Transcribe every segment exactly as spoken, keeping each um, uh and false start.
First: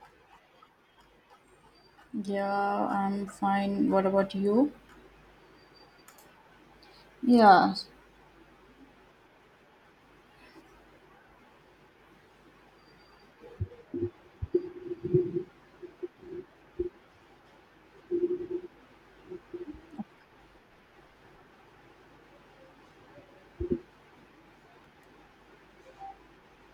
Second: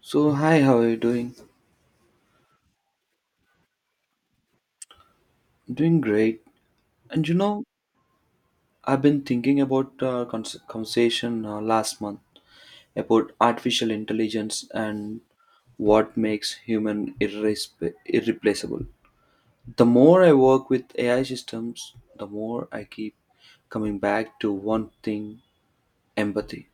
So, hi, how are you doing? Yeah, I'm fine. What about you? Doing great. And you know, Yeah, I've been thinking about uh, cons- conversation uh, last month about artificial intelligence and what makes human irresp- irreplaceable. The more I work with A I systems, the more I keep coming back to one thing: empathy.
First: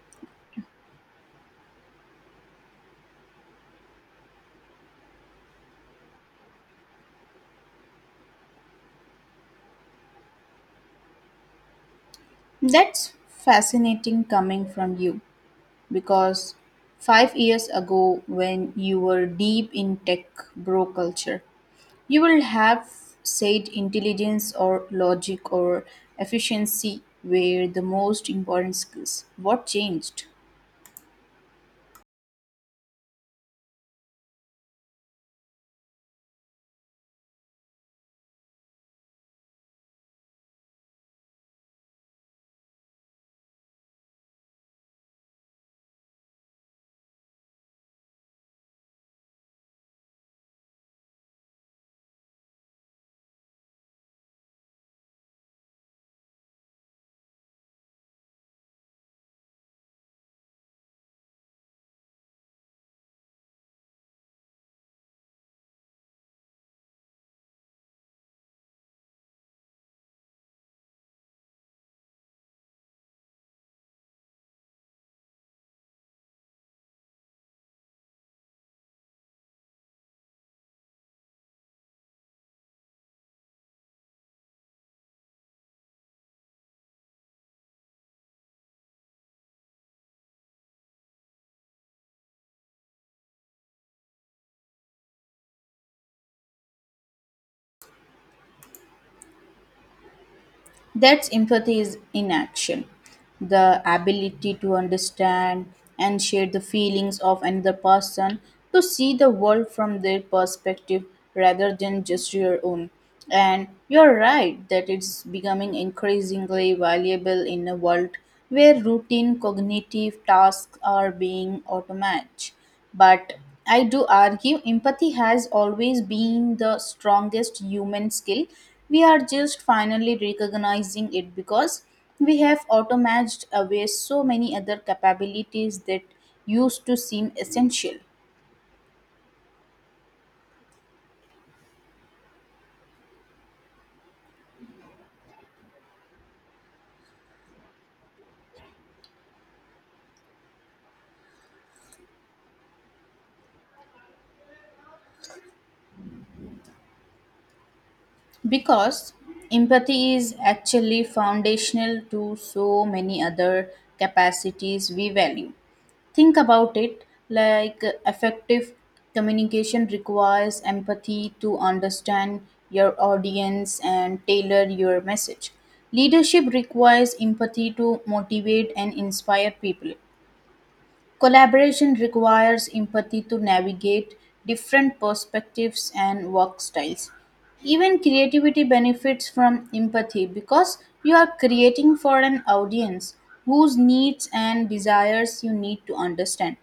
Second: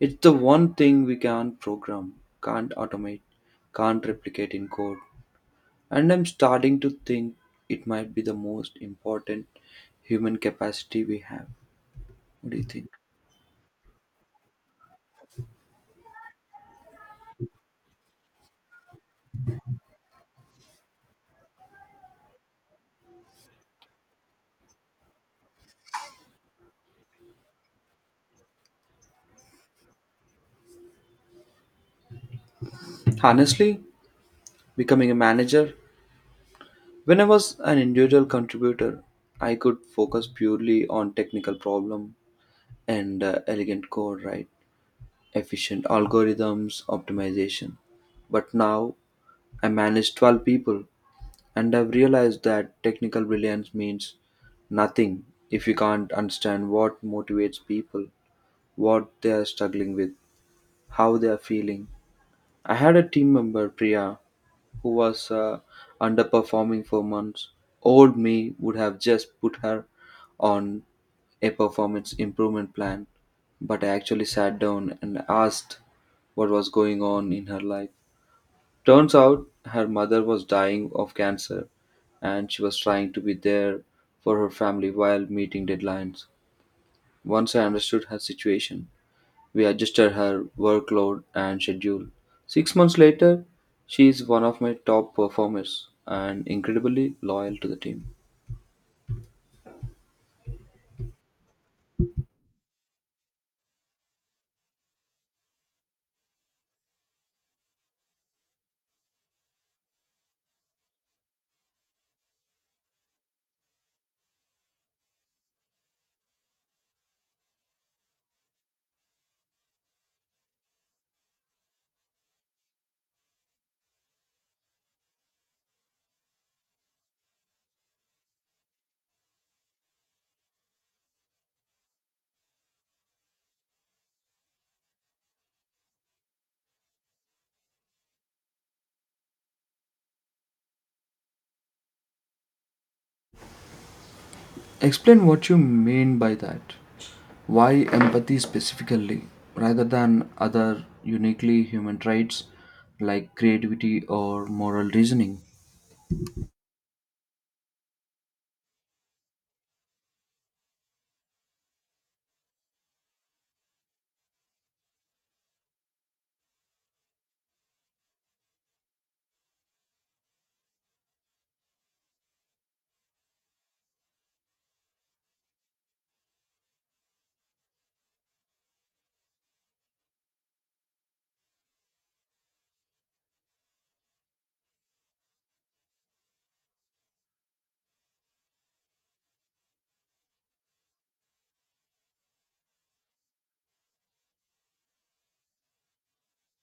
It's the one thing we can't program, can't automate, can't replicate in code. And I'm starting to think it might be the most important human capacity we have. What do you think? that's fascinating coming from you because five years ago, when you were deep in tech bro culture, you will have said intelligence or logic or efficiency were the most important skills. What changed? Honestly, becoming a manager, when I was an individual contributor, I could focus purely on technical problem and uh, elegant code, right? Efficient algorithms, optimization. But now I manage twelve people and I've realized that technical brilliance means nothing if you can't understand what motivates people, what they are struggling with, how they are feeling. I had a team member, Priya, who was uh, underperforming for months. Old me would have just put her on a performance improvement plan, but I actually sat down and asked what was going on in her life. Turns out her mother was dying of cancer and she was trying to be there for her family while meeting deadlines. Once I understood her situation, we adjusted her workload and schedule. Six months later, she is one of my top performers and incredibly loyal to the team. That's empathy is in action. The ability to understand and share the feelings of another person, to see the world from their perspective rather than just your own. And you're right that it's becoming increasingly valuable in a world where routine cognitive tasks are being automated. But I do argue empathy has always been the strongest human skill. We are just finally recognizing it because we have automated away so many other capabilities that used to seem essential. Explain what you mean by that. Why empathy specifically, rather than other uniquely human traits like creativity or moral reasoning? Because empathy is actually foundational to so many other capacities we value. Think about it, like uh, effective communication requires empathy to understand your audience and tailor your message. Leadership requires empathy to motivate and inspire people. Collaboration requires empathy to navigate different perspectives and work styles. Even creativity benefits from empathy because you are creating for an audience whose needs and desires you need to understand.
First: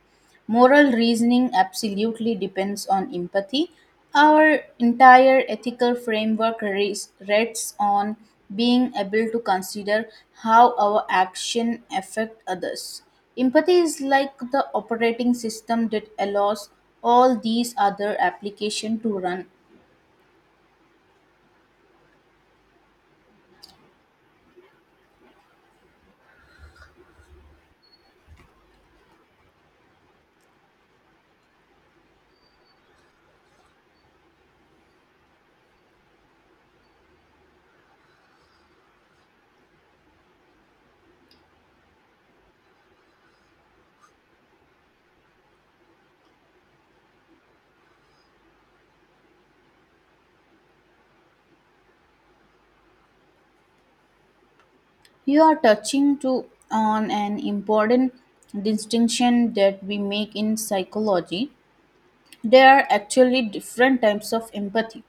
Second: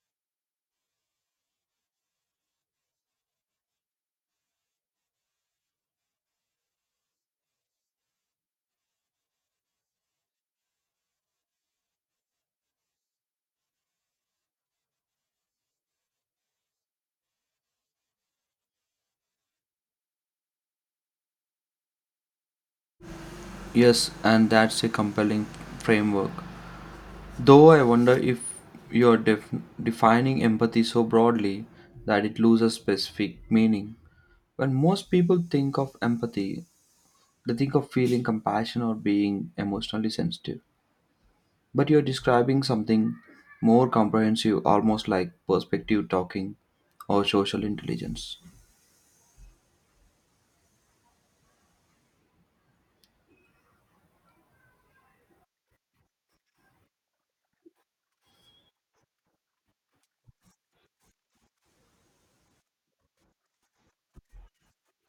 Moral reasoning absolutely depends on empathy. Our entire ethical framework res- rests on being able to consider how our action affect others. Empathy is like the operating system that allows all these other application to run. Yes, and that's a compelling framework. Though I wonder if you're def- defining empathy so broadly that it loses specific meaning. When most people think of empathy, they think of feeling compassion or being emotionally sensitive. But you're describing something more comprehensive, almost like perspective talking or social intelligence. You are touching to on an important distinction that we make in psychology. There are actually different types of empathy.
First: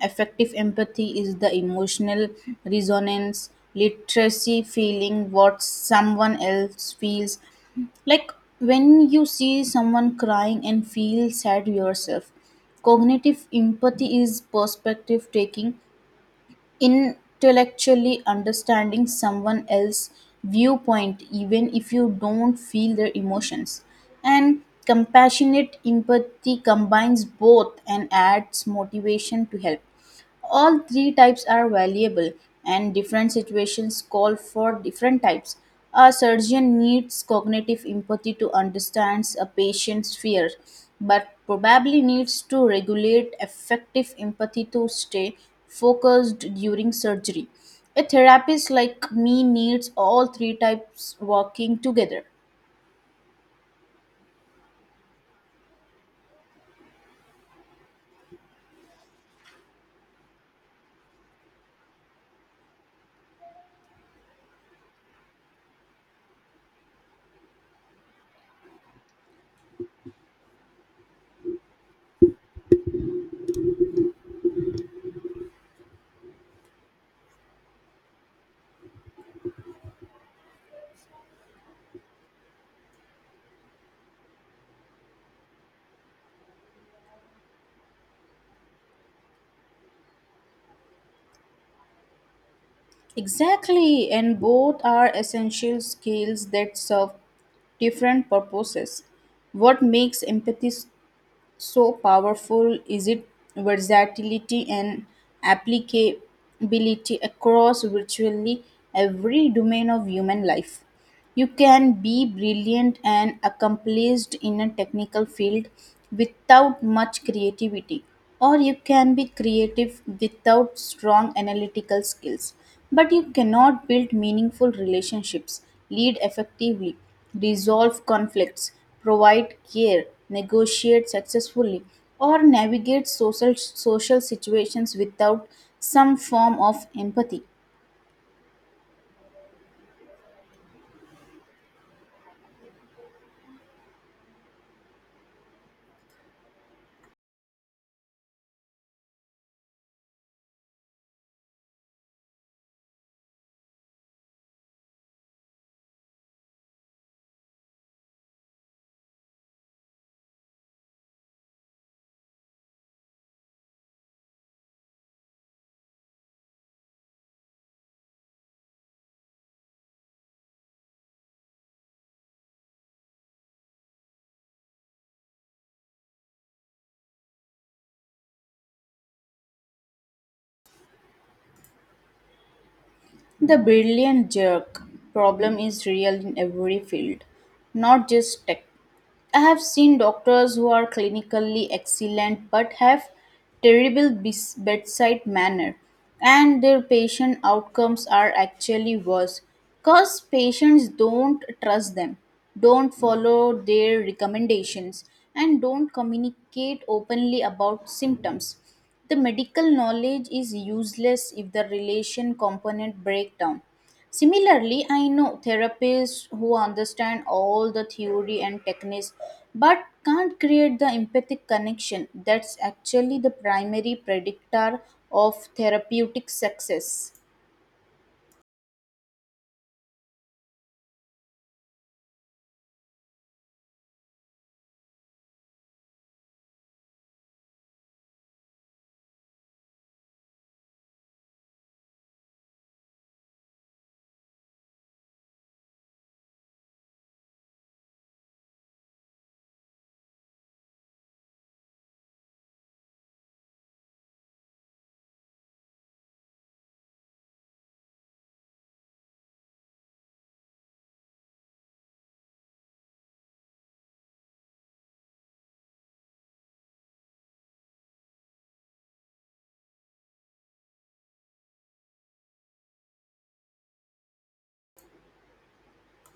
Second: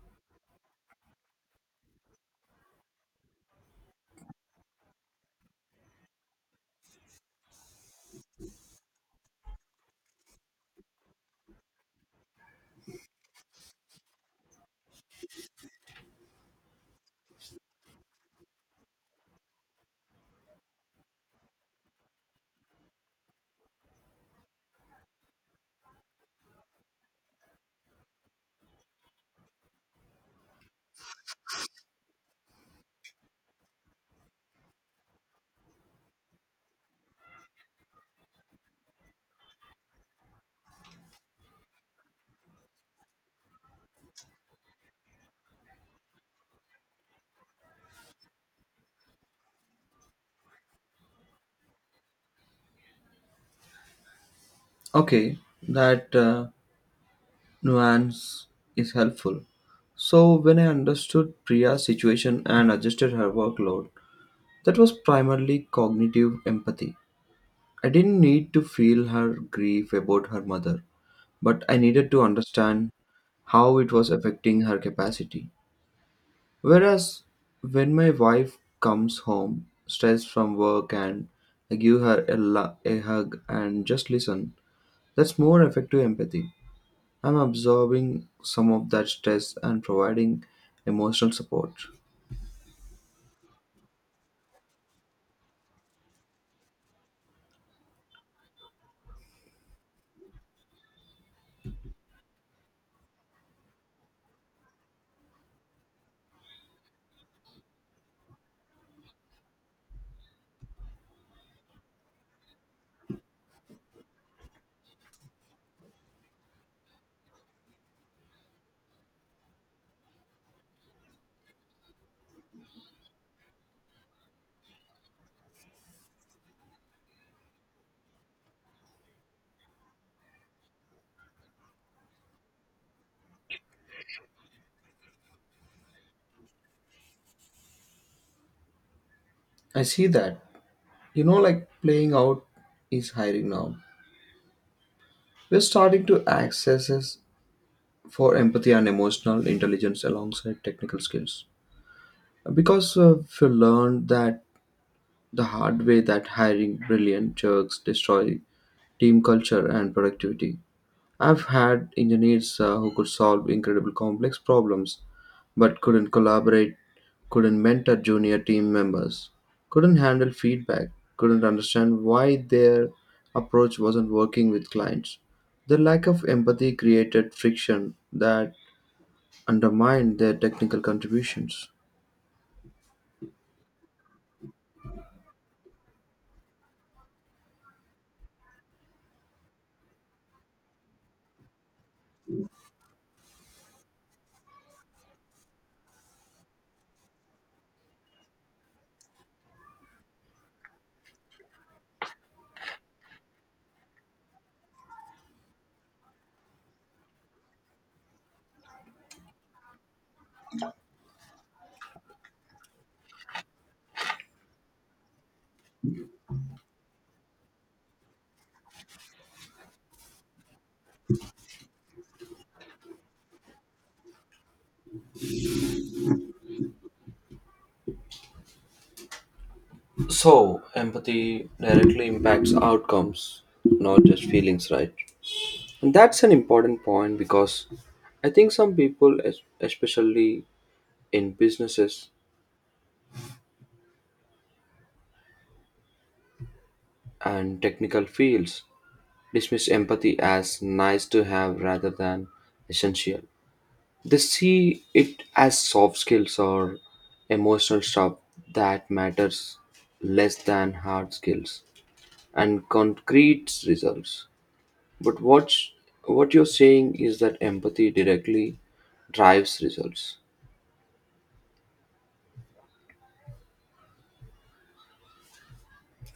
Affective empathy is the emotional resonance, literacy, feeling what someone else feels. Like when you see someone crying and feel sad yourself. Cognitive empathy is perspective taking, intellectually understanding someone else's viewpoint even if you don't feel their emotions. And compassionate empathy combines both and adds motivation to help. All three types are valuable, and different situations call for different types. A surgeon needs cognitive empathy to understand a patient's fear, but probably needs to regulate effective empathy to stay focused during surgery. A therapist like me needs all three types working together. Okay, that uh, nuance is helpful. So, when I understood Priya's situation and adjusted her workload, that was primarily cognitive empathy. I didn't need to feel her grief about her mother, but I needed to understand how it was affecting her capacity. Whereas when my wife comes home, stressed from work, and I give her a, lu- a hug and just listen, that's more effective empathy. I'm absorbing some of that stress and providing emotional support. Exactly, and both are essential skills that serve different purposes. What makes empathy s- so powerful is its versatility and applicability across virtually every domain of human life. You can be brilliant and accomplished in a technical field without much creativity, or you can be creative without strong analytical skills. But you cannot build meaningful relationships, lead effectively, resolve conflicts, provide care, negotiate successfully, or navigate social, social situations without some form of empathy. I see that. You know, like playing out is hiring now. We're starting to access for empathy and emotional intelligence alongside technical skills. Because uh, we learned that the hard way, that hiring brilliant jerks destroy team culture and productivity. I've had engineers uh, who could solve incredible complex problems but couldn't collaborate, couldn't mentor junior team members, couldn't handle feedback, couldn't understand why their approach wasn't working with clients. The lack of empathy created friction that undermined their technical contributions. The brilliant jerk problem is real in every field, not just tech. I have seen doctors who are clinically excellent but have terrible bes- bedside manner, and their patient outcomes are actually worse because patients don't trust them, don't follow their recommendations and don't communicate openly about symptoms. The medical knowledge is useless if the relation component breaks down. Similarly, I know therapists who understand all the theory and techniques but can't create the empathic connection that's actually the primary predictor of therapeutic success. So, empathy directly impacts outcomes, not just feelings, right? And that's an important point because I think some people, es- especially in businesses and technical fields, dismiss empathy as nice to have rather than essential. They see it as soft skills or emotional stuff that matters less than hard skills and concrete results. But what what you're saying is that empathy directly drives results,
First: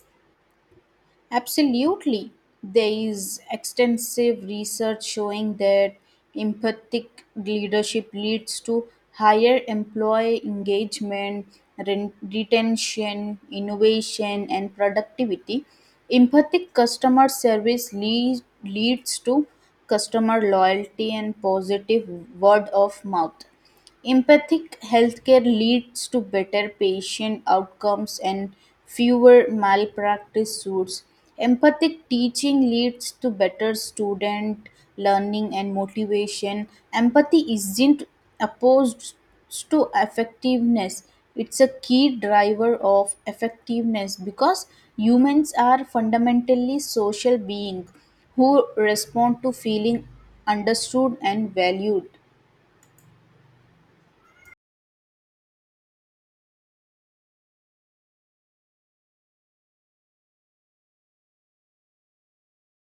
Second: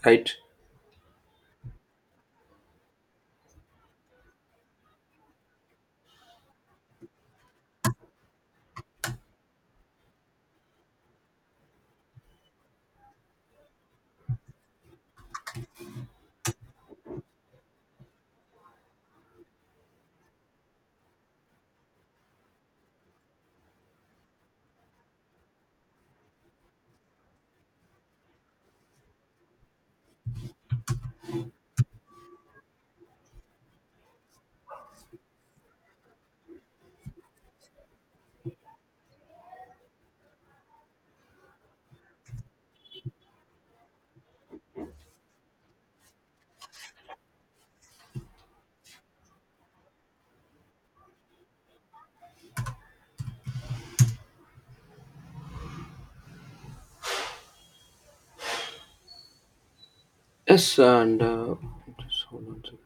right? Absolutely. There is extensive research showing that empathic leadership leads to higher employee engagement, ren- retention, innovation, and productivity. Empathic customer service lead, leads to customer loyalty and positive word of mouth. Empathic healthcare leads to better patient outcomes and fewer malpractice suits. Empathic teaching leads to better student learning and motivation. Empathy isn't opposed to effectiveness, it's a key driver of effectiveness because humans are fundamentally social beings who respond to feeling understood and valued. Yes, and uh, just hold on a second.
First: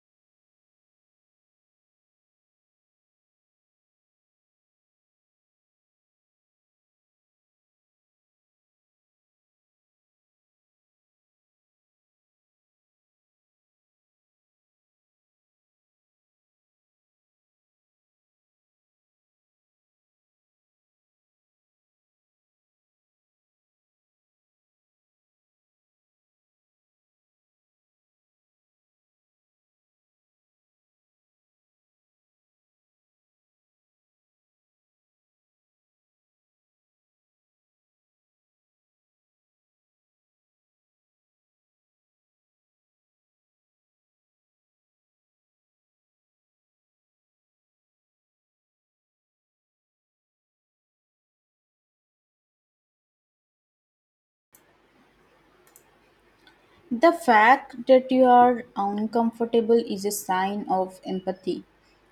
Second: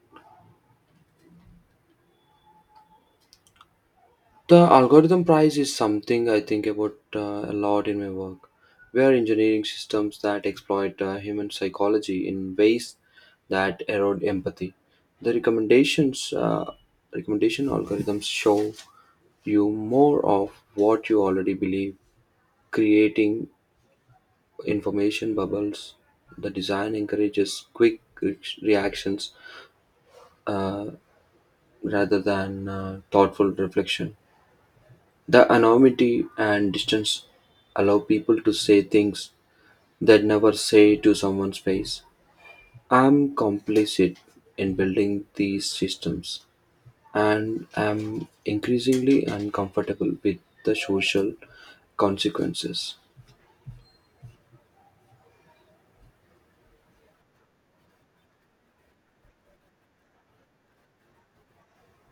The algorithm prize is something I think about uh, a lot in my work. We are engineering systems that exploit uh, human psychology in ways that erode empathy. The recommendations, uh, recommendation algorithms show you more of what you already believe, creating information bubbles. The design encourages quick re- reactions uh, rather than uh, thoughtful reflection. The anonymity and distance allow people to say things they'd never say to someone's face. I'm complicit in building these systems and am increasingly uncomfortable with the social consequences. The fact that you are uncomfortable is a sign of empathy.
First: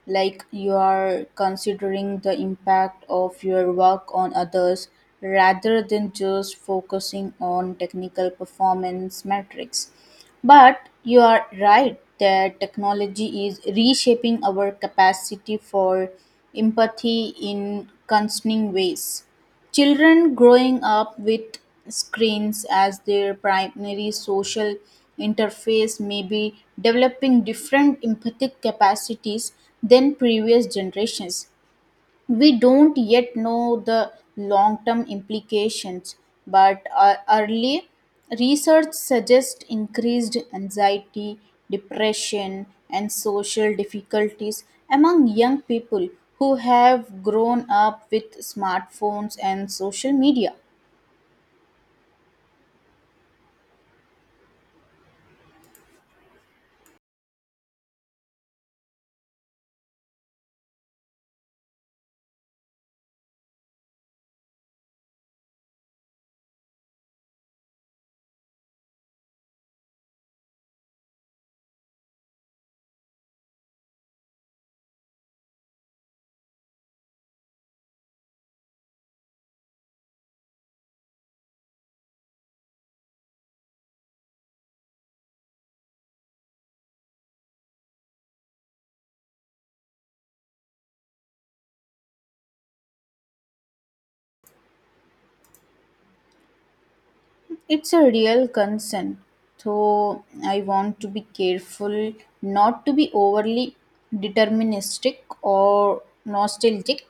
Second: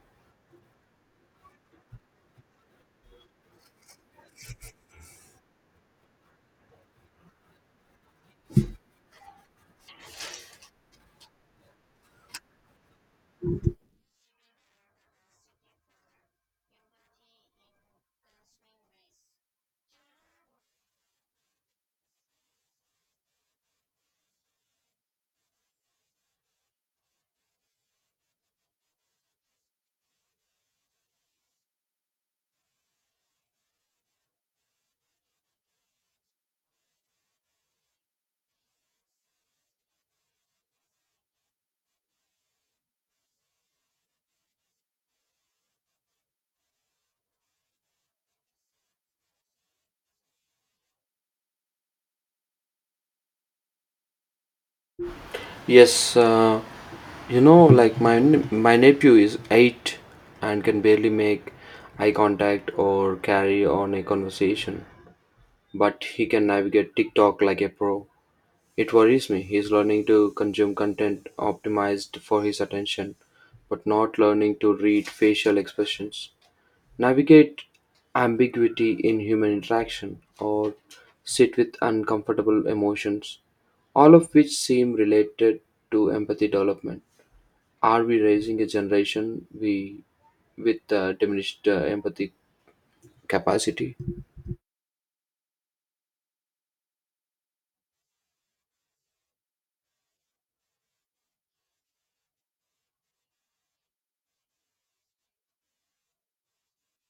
Like you are considering the impact of your work on others rather than just focusing on technical performance metrics. But you are right that technology is reshaping our capacity for empathy in concerning ways. Children growing up with screens as their primary social interface may be developing different empathic capacities than previous generations. We don't yet know the long term implications, but uh, early research suggests increased anxiety, depression, and social difficulties among young people who have grown up with smartphones and social media. Yes, uh, you know, like my n- my nephew is eight and can barely make eye contact or carry on a conversation, but he can navigate TikTok like a pro. It worries me. He's learning to consume content optimized for his attention, but not learning to read facial expressions, navigate ambiguity in human interaction, or sit with uncomfortable emotions, all of which seem related to empathy development. Are we raising a generation we with uh, diminished uh, empathy capacity? It's a real concern, though I want to be careful not to be overly deterministic or nostalgic.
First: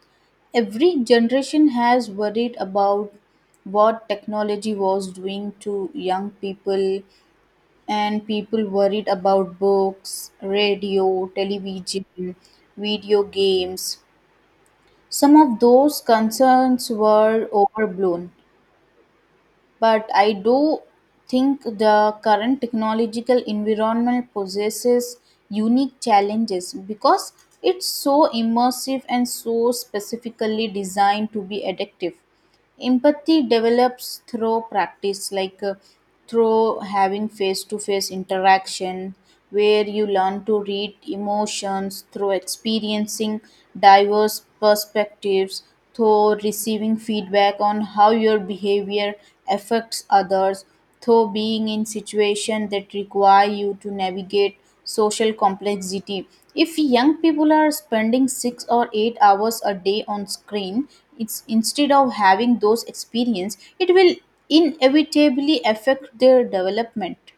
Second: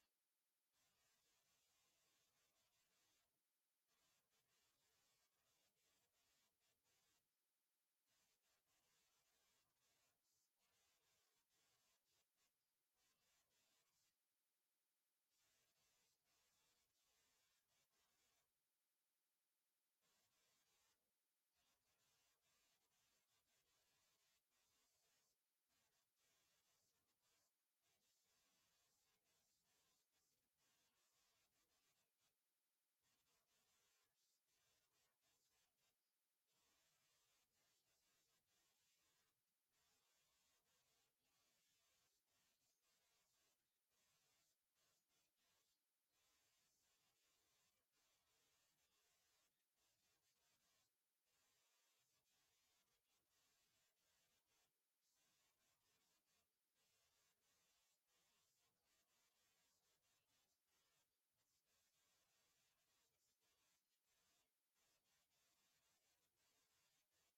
Every generation has worried about what technology was doing to young people, and people worried about books, radio, television, video games. Some of those concerns were overblown, but I do think the current technological environment possesses unique challenges because it's so immersive and so specifically designed to be addictive. Empathy develops through practice, like uh, through having face to face interaction, where you learn to read emotions, through experiencing diverse perspectives, through receiving feedback on how your behavior affects others, through being in situations that require you to navigate social complexity. If young people are spending six or eight hours a day on screen, it's instead of having those experience, it will inevitably affect their development.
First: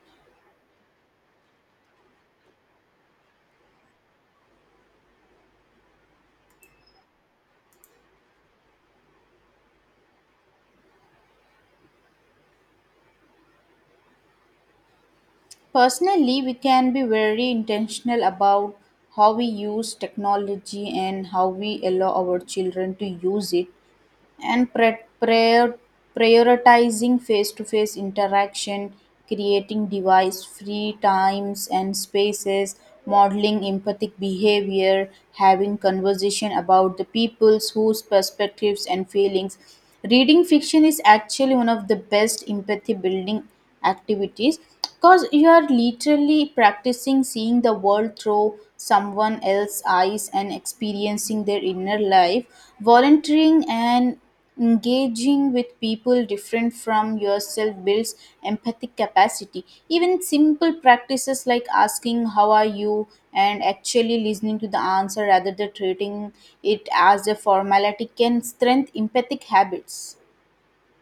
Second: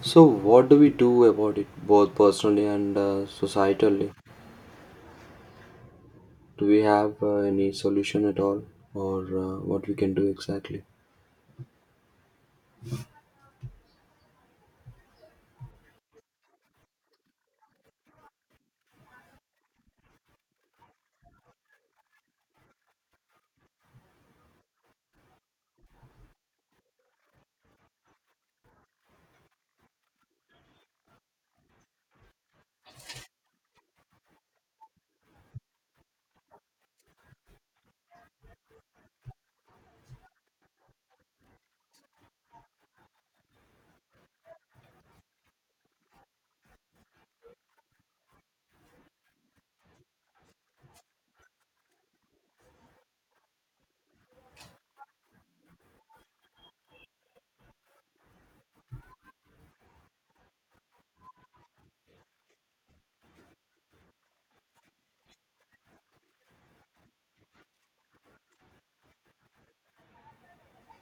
So, what do we do about it, both personally and uh, societally? Do we have uh, any solution at all, or uh, what we can do exactly? Personally, we can be very intentional about how we use technology and how we allow our children to use it, and pre- prior- prioritizing face to face interaction, creating device free times and spaces, modeling empathic behavior, having conversation about the people's whose perspectives and feelings. Reading fiction is actually one of the best empathy building activities because you are literally practicing seeing the world through someone else's eyes and experiencing their inner life. Volunteering and engaging with people different from yourself builds empathic capacity. Even simple practices like asking how are you and actually listening to the answer rather than treating it as a formality can strengthen empathic habits.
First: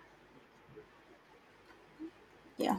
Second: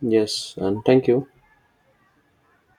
Yes, and thank you. Yeah.